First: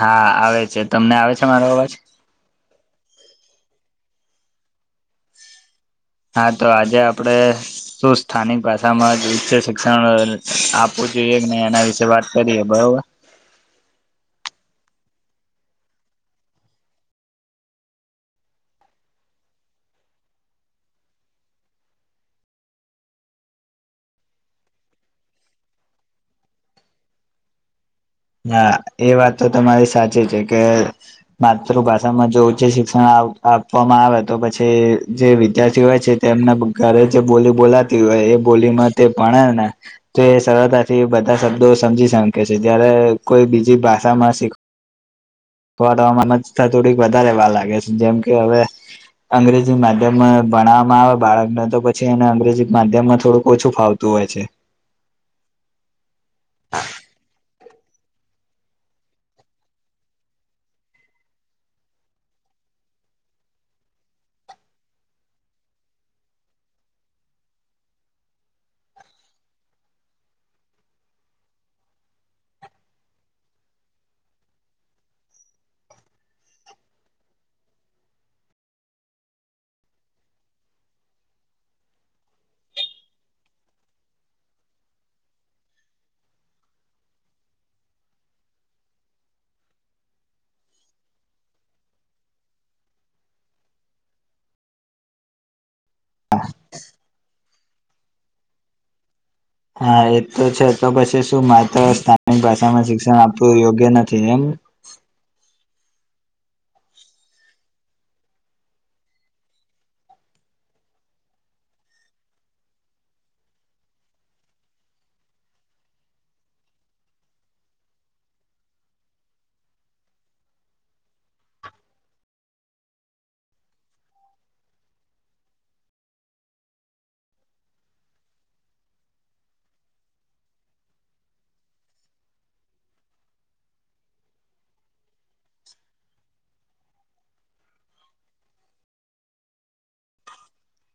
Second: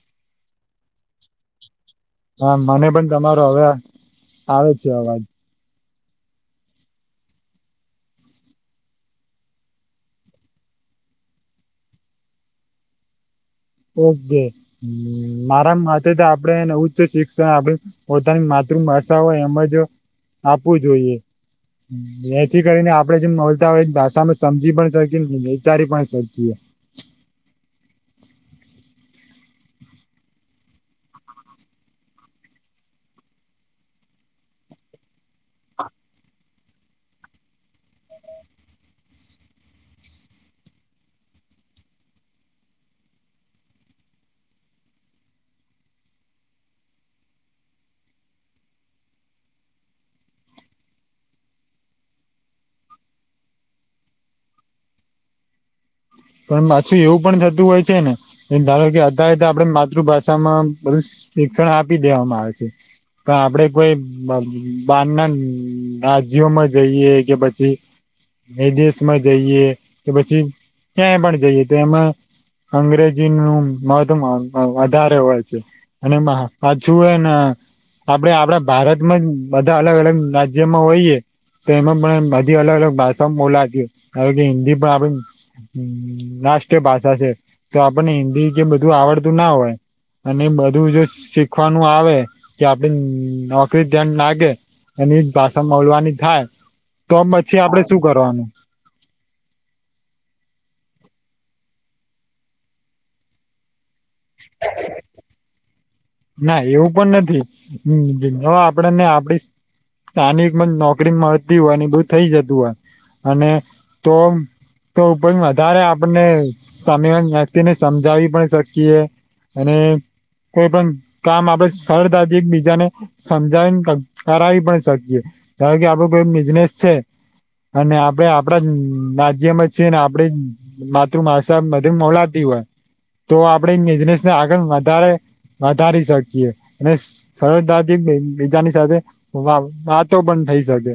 હા આવે છે, તમને આવે છે મારો અવાજ? હા મને પણ તમારો હવે આવે છે અવાજ. હા તો આજે આપડે શું સ્થાનિક ભાષામાં જ ઉચ્ચ શિક્ષણ આપું જોએ કે નહી એના વિશે વાત કરીએ, બરોબર? ઓકે મારા માટેથે તો આપે ઉચ્ચ શિક્ષણ આપ પોતાની મા ત્ર ભાષા હોય એમજ આપવું જોઈએ. એથી કરીને આપડે જેમ બોલતા હોય ભાષામાં સમજી પણ શકીએ, વિચારી પણ શકીએ. હા એ વાત તો તમારી સાચી છે કે માતૃભાષામાં જો ઉચ્ચે શિક્ષણ આપવામાં આવે તો પછી જે વિદ્યાર્થી હોય છે તેમને ઘરે જ બોલી બોલાતી હોય એ બોલીમાં તે ભણે ને તો એ સરળતાથી બધા શબ્દો સમજી શકે છે જ્યારે કોઈ બીજી ભાષામાં શીખ વાળવામાં થોડીક વધારેવા લાગે છે જેમ કે હવે અંગ્રેજી માધ્યમ ભના વામાં આવે બાળકને તો પછી એને અંગ્રેજી માધ્યમ માં થોડુંક ઓછું ફાવતું હોય છે. હ પણ પાછું એવું પણ થતું હોય છે ને ધારો કે અધા અધા આપડે માતૃભાષામાં બ શિક્ષણ આપી દેવામાં આવે છે. તો આપડે કોઈ બ બાર ના રાજ્યોમાં જઈએ કે પછી વિદેશ માં જઈએ કે પછી ક્યાંય પણ જઈએ તો એમાં અંગ્રેજી નું મધ વધારે હોય છે અને પાછુ એને આપડે આપડા ભારતમાં જ બધા અલગ અલગ રાજ્યમાં હોઈએ તો એમાં પણ બધી અલગ અલગ ભાષામાં બોલાતી હ કે હિન્દી પણ આપને હ રાષ્ટ્રીય ભાષા છે તો આપણને હિન્દી કે બધું આવડતું ના હોય અને બધું જો શીખવાનું આવે કે આપડે નોકરી તયા લાગે એની જ ભાષા બોલવાની થાય તો પછી આપડે શું કરવાનું હા એ તો છે તો પછી શું માત્ર સ્થાનિક ભાષામાં શિક્ષણ આપવું યોગ્ય નથી એમ ના એવું પણ નથી હ હવે આપડને આપડી સ્થાનિક મા નોકરી મળતી હોય અને બધુ થઇ જતું હોય અને તો તો વધારે આપણને સામેવાળી વ્યક્તિને સમજાવી પણ શકીએ અને કોઈ પણ કામ આપડણે સરતાથી એકબીજાને સમજાવી કરાવી પણ શકીએ ધારો કે આપડે બિઝનેસ છે. અને આપડે આપડા રાજ્યમાં જ છીએ ને આપડે માતૃભાષા બધે બોલાતી તો આપણે બિઝનેસને આગળ વધારે વધારી શકીએ અને સરળતાથી બીજાની સાથે વાત વાતો પણ થઈ શકે.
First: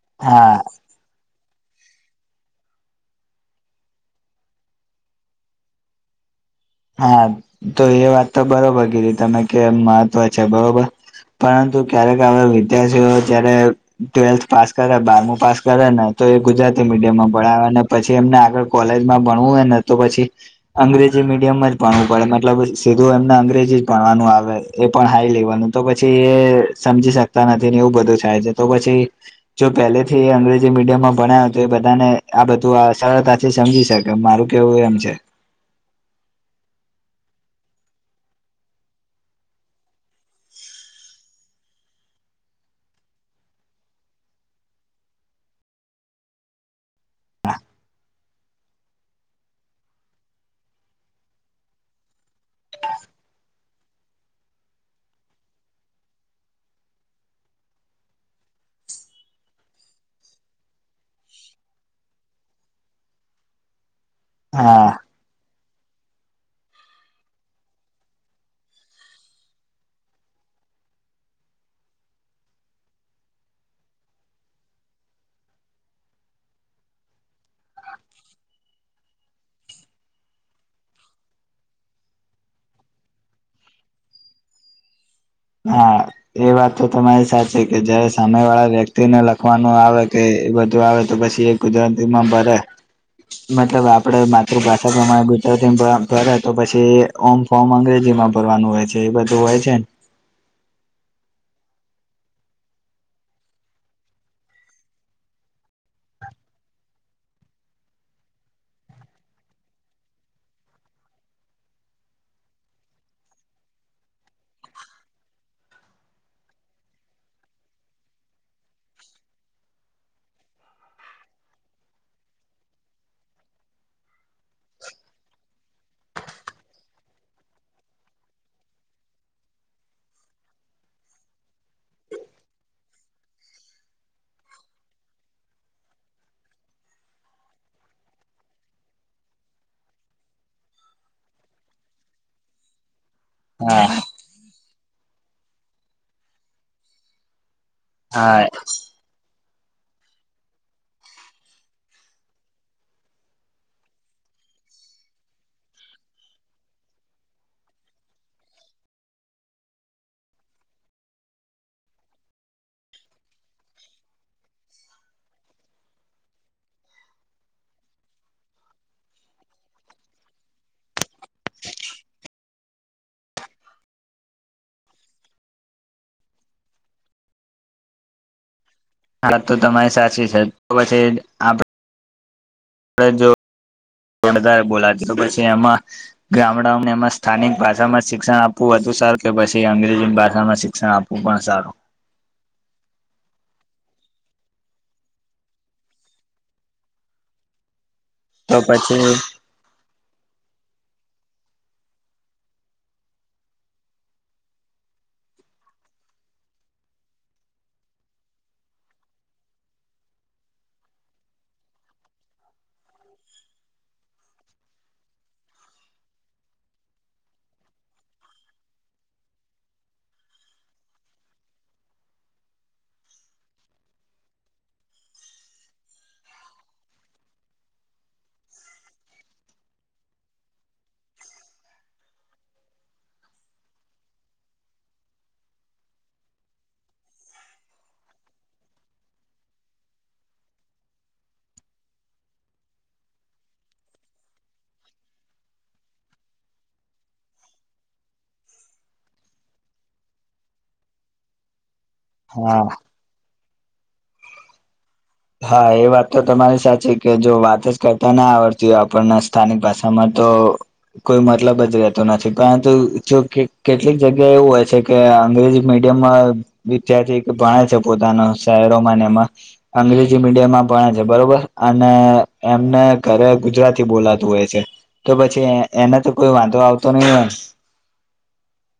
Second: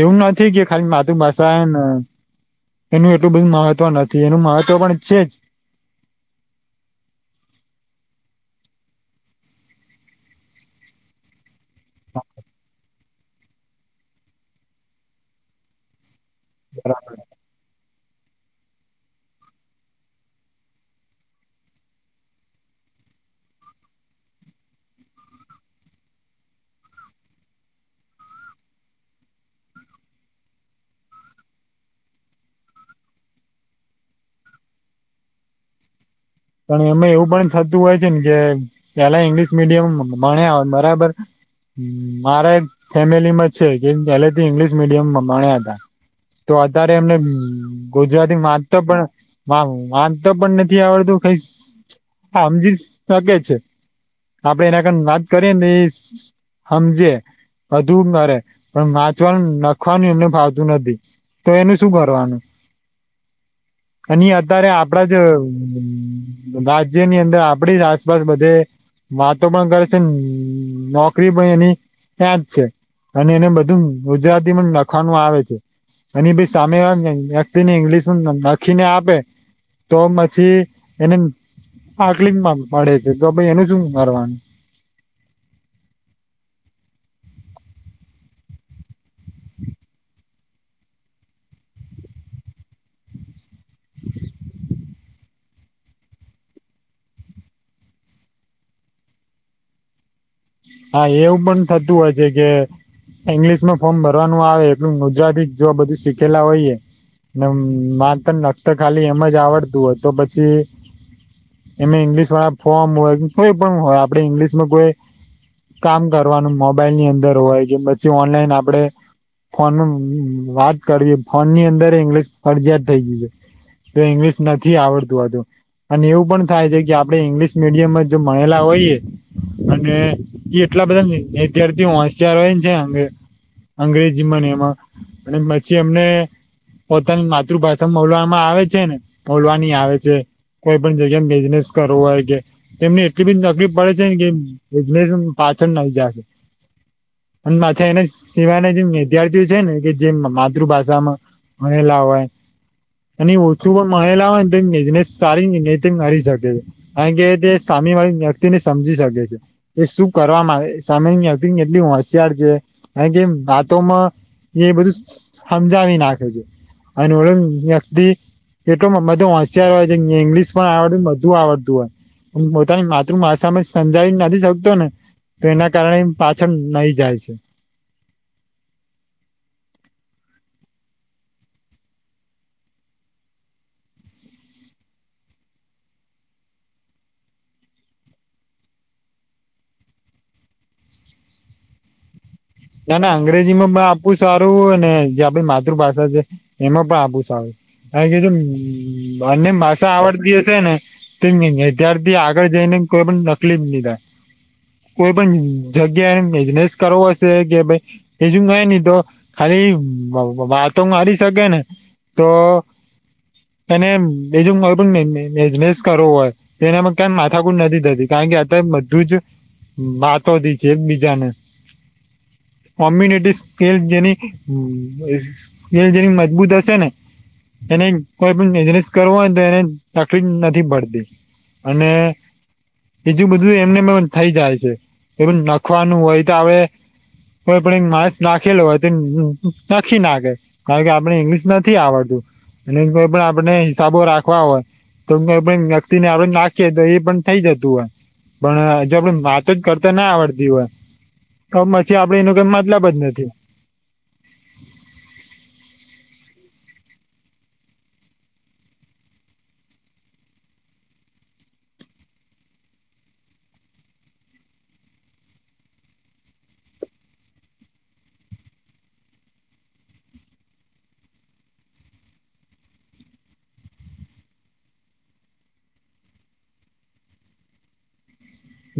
એવું નથી હા કે ખાલી માતૃભાષાને એનું એટલું બધું મહત્વ નથી એનું મહત્વ પણ છે જ હા તો એ વાત તો બરોબર કીધી તમે કેમ મહત્વ છે બરોબર પરંતુ ક્યારેક હવે વિદ્યાર્થીઓ જયારે ટ્વેલ્થ પાસ કરે બારમું પાસ કરે ને તો એ ગુજરાતી મીડિયમમાં ભણાવવા અને પછી એમને આગળ કોલેજમાં ભણવું હોયને તો પછી અંગ્રેજી મીડ ડમ જ ભણવું પડે મતલબ સીધું એમને અંગ્રેજી જ ભણવાનું આવે એ પણ હાઈ લેવાનું તો પછી એ સમજી શકતા નથી ને એવું બધું થાય છે તો પછી જો પહેલેથી અંગ્રેજી મીડિયમમાં ભણા તો એ બધાને આ બધું આ સરળતાથી સમજી શકે મારું કેવું એમ છે [inaudible] એમે એવું પણ થતું હોય છે ને કે પેલા ઇંગ્લિશ મીડિયમ ભણા બરાબર મારે ફેમિલીમાં છે કે પહેલેથી ઇંગ્લિશ મીડિયમમાં ભણ્યા હતા તો અત્યારે એમને ગુજરાતી વાચંતા પણ વાચંતા પણ નથી આવડતું કઈ સમજી શ કે છે આપડે એના કર વાત કરીએ ને એ સમજે બધું કરે પણ વાચવાનું લખવાનું એમને ફાવતું નથી તો એને શું કરવાનું અને અત્યારે હા આપડા જ રાજ્યની અંદર આપડી જ આસપાસ બધે વાતો પણ કરે છે નોકરી પણ એની ત્યાંજ છે અને એને બધું ગુજરાતીમાં લખવાનું આવે છે. એની ભી સામે વા વ્યક્તિ ને ઇંગ્લિશ લખીને આપે તો પછી એને તકલીફ પડે છે તો ભ એને શું કરવાનું હા એ વાતો તો તમારી સાચી કે જયારે સામે વાળા વ્યક્તિ તેને લખવાનું આવે કે એ બધું આવે તો પછી એ ગુજરાતીમાં ભરે મતલબ આપડે માતૃભાષા પ્રમાણે ભરે તો પછી ઓમ ફોર્મ અંગ્રેજીમાં ભરવાનું હોય છે એ બધું હોય છેને હા એવું પણ થતું હોય છે કે ઈંગ્લિશ માં ફોર્મ ભરવાનું આવે એટલું ગુજરાતી જોવા બધું શીખેલા હોયએ વાંચતા લખતાં ખાલી એમ જ આવડતું હોય તો પછી એમે ઈંગ્લિશ વાળા ફોર્મ હોય કોઈ પણ હોય આપે ઈંગ્લિશમાં કોઈ કામ કરવાનું મોબાઈલ ની અંદર હોય કે પછી ઓનલાઈન આપડે ફોન ન વાત કરવી ફોન ની અંદર ઇંગ્લશ ફરજીયાત થઈ ગયું છે. તો ઈંગ્લિશ નથી આવડતું હોતું અને એવું પણ થાય છે કે આપડે ઈંગ્લિશ મીડિયમ મા જ જો મળલા હોઈએ અને એટલા બધા વિદ્યાર્થી હોશિયાર હોય ને છે અંગે અંગ્રેજીમાંને એમાં અને પછી એમને પોતાની માતૃભાષામાં બોલવામાં આવે છે ને બોલવાની આવે છે કોઈ પણ જગ્યા બિઝનેસ કરવો હોય કે એમને બી તકલીફ હા પડે છે ને કે બિઝનેસ પાછળ નાઈ જાય છે માછા એને હા સિવાય જે વિદ્યાર્થીઓ છે ને કે જેમ માતૃભાષામાં ભણેલા હોય અને ઓછું પણ મળલા હોય નેને સારી મારી શકે કાર કે વાળી વ્યક્તિ ને સમજી શકે છે એ શ કરવામાં સામે આવતી એટલી હોશિયાર છે કાર કેમ વાતોમાં એ બધું સમજાવી નાખે છે અને ઓળ વ્યક્તિ એટલું બધો હોશિયાર હોય છે ઇંગ્લિશ પણ આવડ બધું આવડતું હોય પોતાની માતૃભાષામાં સમજી નથી શકતો ને તો એના કારણે પાછળ નહી જાય છે હ તો તમારી સાચી છે તો પછી આપ જો બોલાતી પછી એમાં ગામડાઓને એમાં સ્થાનિક ભાષામાં શિક્ષણ આપવું હતું સારું કે પછી અંગ્રેજી ભાષામાં શિક્ષણ આપવું પણ સારું ના ના અંગ્રેજી માં પણ આપવું સારું ને જે આપડી માતૃભાષા છે એમાં પણ આપવું સારું હા કીધું તો પછી અને ભાષા આવડતી હશે. ને તેમ ન અત્યારથી આગળ જઈને કોઈ પણ તકલીફ નહી થાય કોઈ પણ જગ્યા એ બિઝનેસ કરવો છે કે ભઈ બીજું કાય નઈ તો ખાલી વાતો મારી શકે ને તો અને બીજું કોઈ પણ બીજમેસ કરવો હોય તો એનામાં ક માથાકુટ નથી થતી કાર કાર કે બધું જ વાતો છે બીજાને કોમ્બિનેટિવ સ્કીલ જેની સ્કીલ જેની મજબૂત હશે ને એને કોઈ પણ બિજ્નેશ કરવો હોય તો એને તકલી નથી પડતી અને બીજું બધું એમને થઈ જાય છે કે નખવાનું હોય તો હવે કોઈ પણ માર્સ નાખેલો હોય તો નાખી નાખે કારણ કે આપડને ઈંગ્લિશ નથી આવડતું એ કોઈ પણ આપણે હિસાબો રાખવા હોય તોમે પણ વ્યક્તિને આપ નાખીએ. તો એ પણ થઇ જતું હોય પણ હજ આપડ વાતો જ કરતા ના આવડતી હોય તો પછી આપડે એનું હા કેમતલબ જ નથી હા એ વાત તો તમારી સાચી કે જો વાત જ કરતા ના આવડતી હોય આપણને સ્થાનિક ભાષામાં તો કોઈ મતલબ જ રહેતો નથી પરંતુ જો કેટલીક જગ્યા એવું હોય છે કે અંગ્રેજી મીડિયમમાં વિદ્યાર્થી ભણે છે પોતાના શહેરોમાં એમાં અંગ્રેજી મીડિયમમાં ભણે છે બરોબર અને એમને ઘરે ગુજરાતી બોલાતું હોય છે તો પછી એના તો કોઈ વાંધો આવતો નહી હોય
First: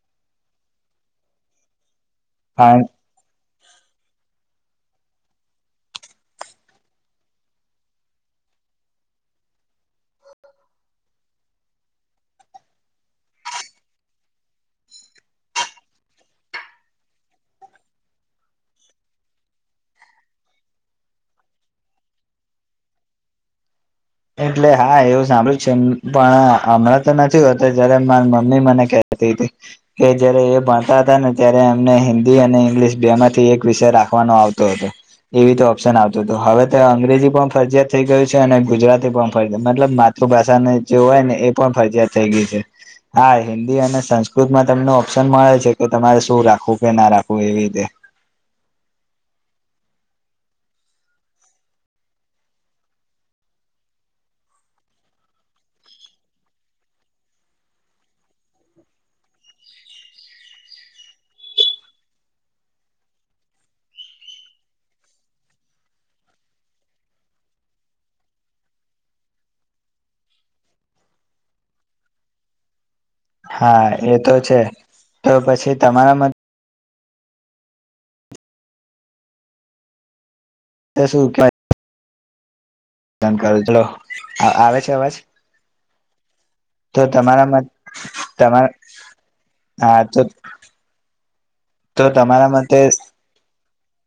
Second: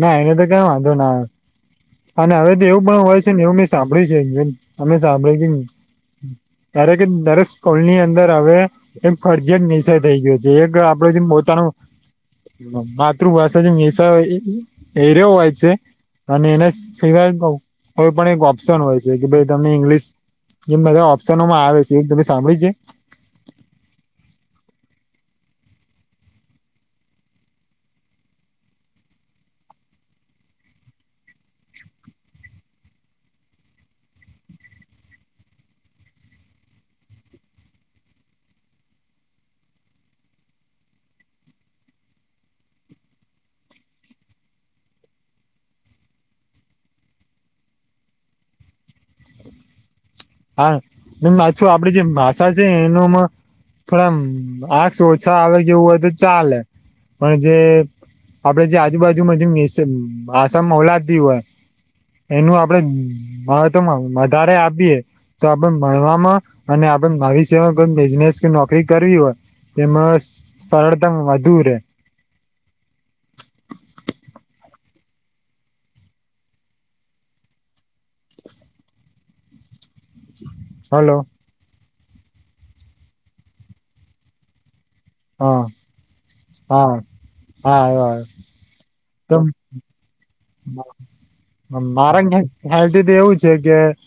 ના એને તો ક્યા વાંધો ના આવે અને હવે તો કારણ એવું પણ હોય છે ને એવું મે સાંભળી છે અમે સાંભળી ગી ત્યારે કે દરેક સ્કુલ ની અંદર હવે એ ફરજીયાત વિસય થઈ ગયો છે એક આપડો જે પોતાનો માતૃભાષા જે હસા હેર્યો હોય છે અને એના સિવાય કોઈ પણ એક ઓપ્શન હોય છે કે ભાઈ તમને ઇંગ્લિશ જેમ બધા ઓપ્શનોમાં આવે છે એ તમે સાંભળી છે એટલે હા એવું સાંભળ્યું છે પણ હમણાં તો નથી હોત જયારે મા મમ્મી મને કે કે જયારે એ ભણતા હતા ને ત્યારે એમને હિન્દી અને ઈંગ્લિશ બે માંથી એક વિષય રાખ રાખવાનો આવતો હતો એવી તો ઓપ્શન આવતોતો હવે તે અંગ્રેજી પણ ફરજીયાત થઈ ગયું છે અને ગુજરાતી એ પણ ફરજ્યાત મતલબ માતૃભાષાને જે હોય ને એ પણ ફરજયાત થઈ ગઈ છે. હાઆ હિન્દી અને સંસ્કૃતમાં તમને ઓપ્શન મળે છે કે તમારે શું રાખવું કે ના રાખવું એવી રીતે. ખાલી હા [unintelligible] છું આપડી જે ભાષા છે એનુંમાં પણ આમ માર્ક્સ ઓછા આવે કે એવું હોય તો ચાલે પણ જે આપડે જે આજુબાજુમાં જેમ ઇસમ આસામમાં ઓલાદી હોય એનું આપડે મહતમ વધારે આપીએ તો આપણ ભણવામાં અને આપણ ભવિષ્યમાં કોઇ બિઝનેસ કે નોકરી કરવી ઓય તેમાં સસ સરળતામ વધુ રે. હા એ તો છે તો પછી તમારા મત તે હલો શું કવા [unintelligible] કરો ચલો આ આવે છે વાજ હા તો હા તમારામાં તમારા હા તો અં તો મારા તમારા [unintelligible] મતે હાલ્ત [unintelligible] તો એવું છે કે ખાલી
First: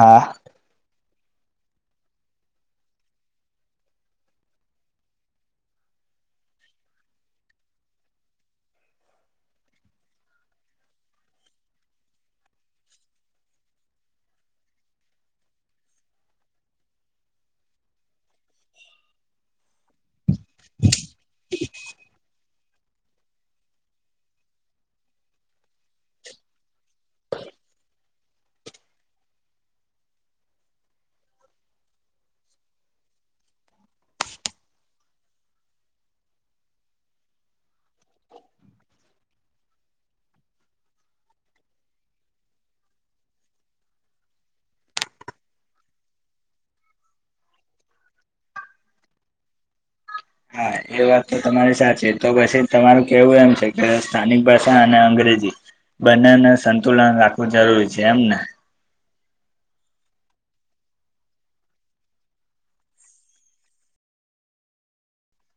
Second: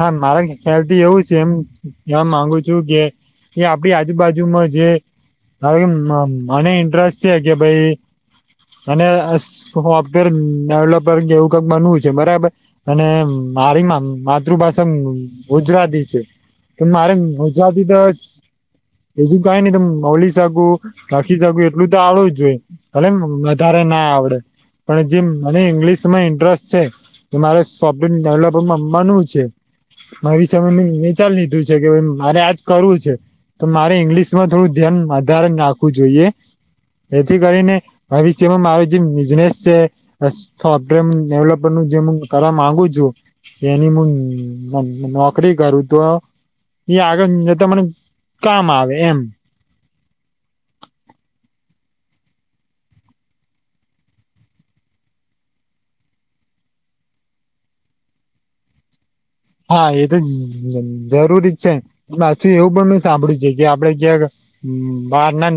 હા મારા ખ્યાલથી એવું જ. જેએમ કેવા માંગુ છું કે એ આપડી આજુબાજુમાં જે હ મ મ મને ઇન્ટરેસ્ટ છે કે ભઈ અને સ અ સોફ્ટવેર ડેવલોપર કે એવું કક બનવું છે બરાબર અને મારી માં માત માતૃભાષા મઅ ગુજરાતી છે તો મારે ગુજરાતી તો ઓ સ બીજુ કાંઈ નઈ તો બોલી શકું લખી શકું એટલું તો આવડું જ જોઈએ ભલે મ અ વધારે ના આવડે. પણ જે મને ઈંગ્લિશમાં ઇન્ટરસ્ટ છે તો મારે સોફ્ટવેર ડેવલપર માંમવાનું જ છે. મારી સમે મેં વિચાર લીધું છે કે ભ મારે આજ કરવું છે તો મારે ઈંગ્લિશમાં થોડું ધ્યાન વધારે નાંખવું જોઈએ. એથી કરીને ભવિષ્યમાં મારી જે બિઝનેસ છે સ સોફ્ટવેર ડેવલપર જે મું કરવા માંગુ છું એની મું નો નોકરી કરું તો એ આગળ જતા મને કામ આવે એમ હા એ વાત તો તમારી સાચી તો પછી તમારું કેવું એમ છે કે સ્થાનિક ભાષા અને અંગ્રે જી બંનેને સંતુલન રાખવું જરૂરી છે એમને હા એ તો જ જ જરૂરી જ છે ન પાછું એવું પણ મે સાંભળ્યું છે કે આપડે ક્યાંક મઅ બાર ના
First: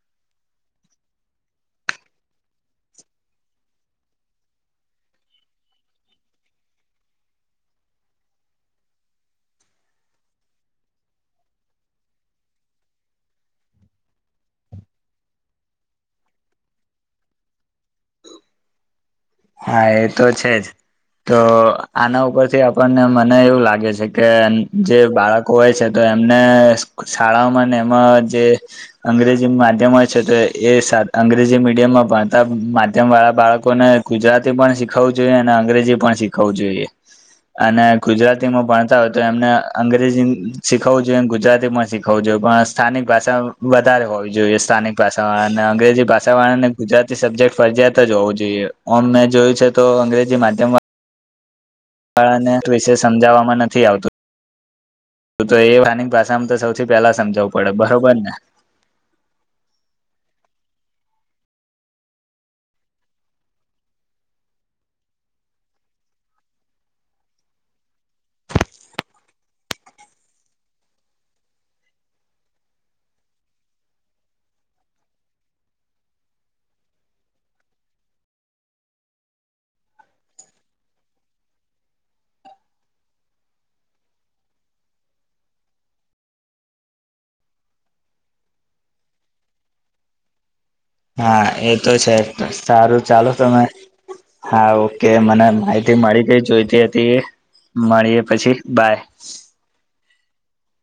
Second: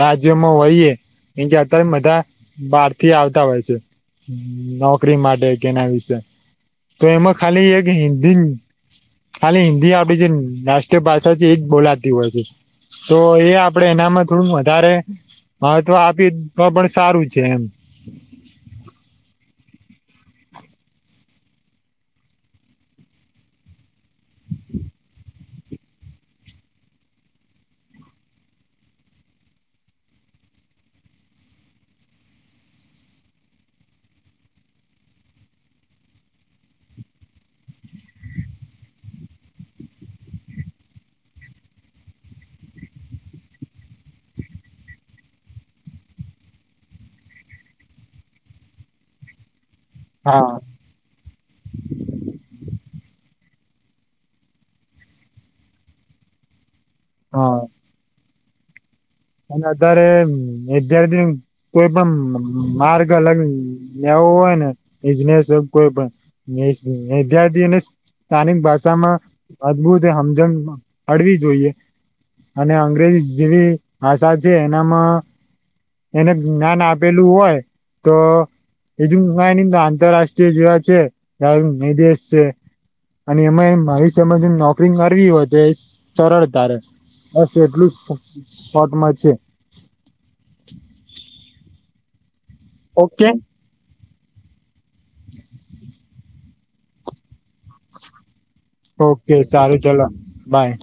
રાજ્યમાં હોઈએ એ જે અત્યારે બધા બારથી આવતા હોય છે. નોકરી માટે કેના વિશે તો એમાં ખાલી એક હિન્દી જ ખાલી હિન્દી આપડી જે અ રાષ્ટ્રીય ભાષા છે એજ બોલાતી હોય છે. તો એ આપડે એનામાં થોડું વધારે મહત્વ આપી તો પણ સારું છે એમ. હા એ તો છે જ તો આના ઉપરથી આપણને મને એવું લાગે છે કે એમ જે બાળક હોય છે તો એમને અ શઅ શાળાઓમાં ને એમાં જે અંગ્રેજી માધ્યમ હોય છે તો એ એ સા અંગ્રેજી મીડિયમમાં ભણતા માધ્યમવાળા બાળકોને ગુજરાતી પણ શીખવવું જોઈએ અને અંગ્રેજી પણ શીખવવું જોઈએ. અને અ ગુજરાતીમાં ભણતા હોય તો એમને અંગ્રેજીન શીખવવું જોઈએન ગુજરાતીમાં શીખવવું જોઈ [unintelligible] સ્થાનિક ભાષા વધારે હોવી જોઈએ સ્થાનિક ભાષા વાળાને અને અંગ્રેજી ભાષા વાળાને ગુજરાતી સબ જેક્ટ ફરજિયાત જ હોવું જોઈએ, ઓમ મેં જોયું છે તો અંગ્રેજી હા માધ્યમવા ળાને ત્વિશે સમજવામાં નથી આવતું તો તો એ સ્થાનિક ભાષામાં તો સૌથી પહેલા સમજાવવું હા પડે બરોબર ને? અને અત્યારે વિદ્યાર્થી ન કોઈ પણ મઅ માર્ગ અલગ લેવા હોય ને બિજનેસ હોય કોય પણ [unintelligible] સ્થાનિક ભાષામાં અદભુત સમજણ હળવી જોઈએ અને અંગ્રેજ જેવી આષા છે એનામાં એને જ્ઞાન આપેલું હોય તો એજ ન તો આંતરરાષ્ટ્રીય જેવ છે ત મેધે એસશે અને એમાં ભવિષ્યમાં નોકરી કરવી હોય તો એ સરળતાારે બસ એટલું સ્પોટમાં છે હા એ તો છે સારું ઓકે ચાલો તમે હા ઓકે મને માહિતી મળી કઈ જોઈતી હતી એ મળીએ પછી બાય ઓકે સારું ચલો બાય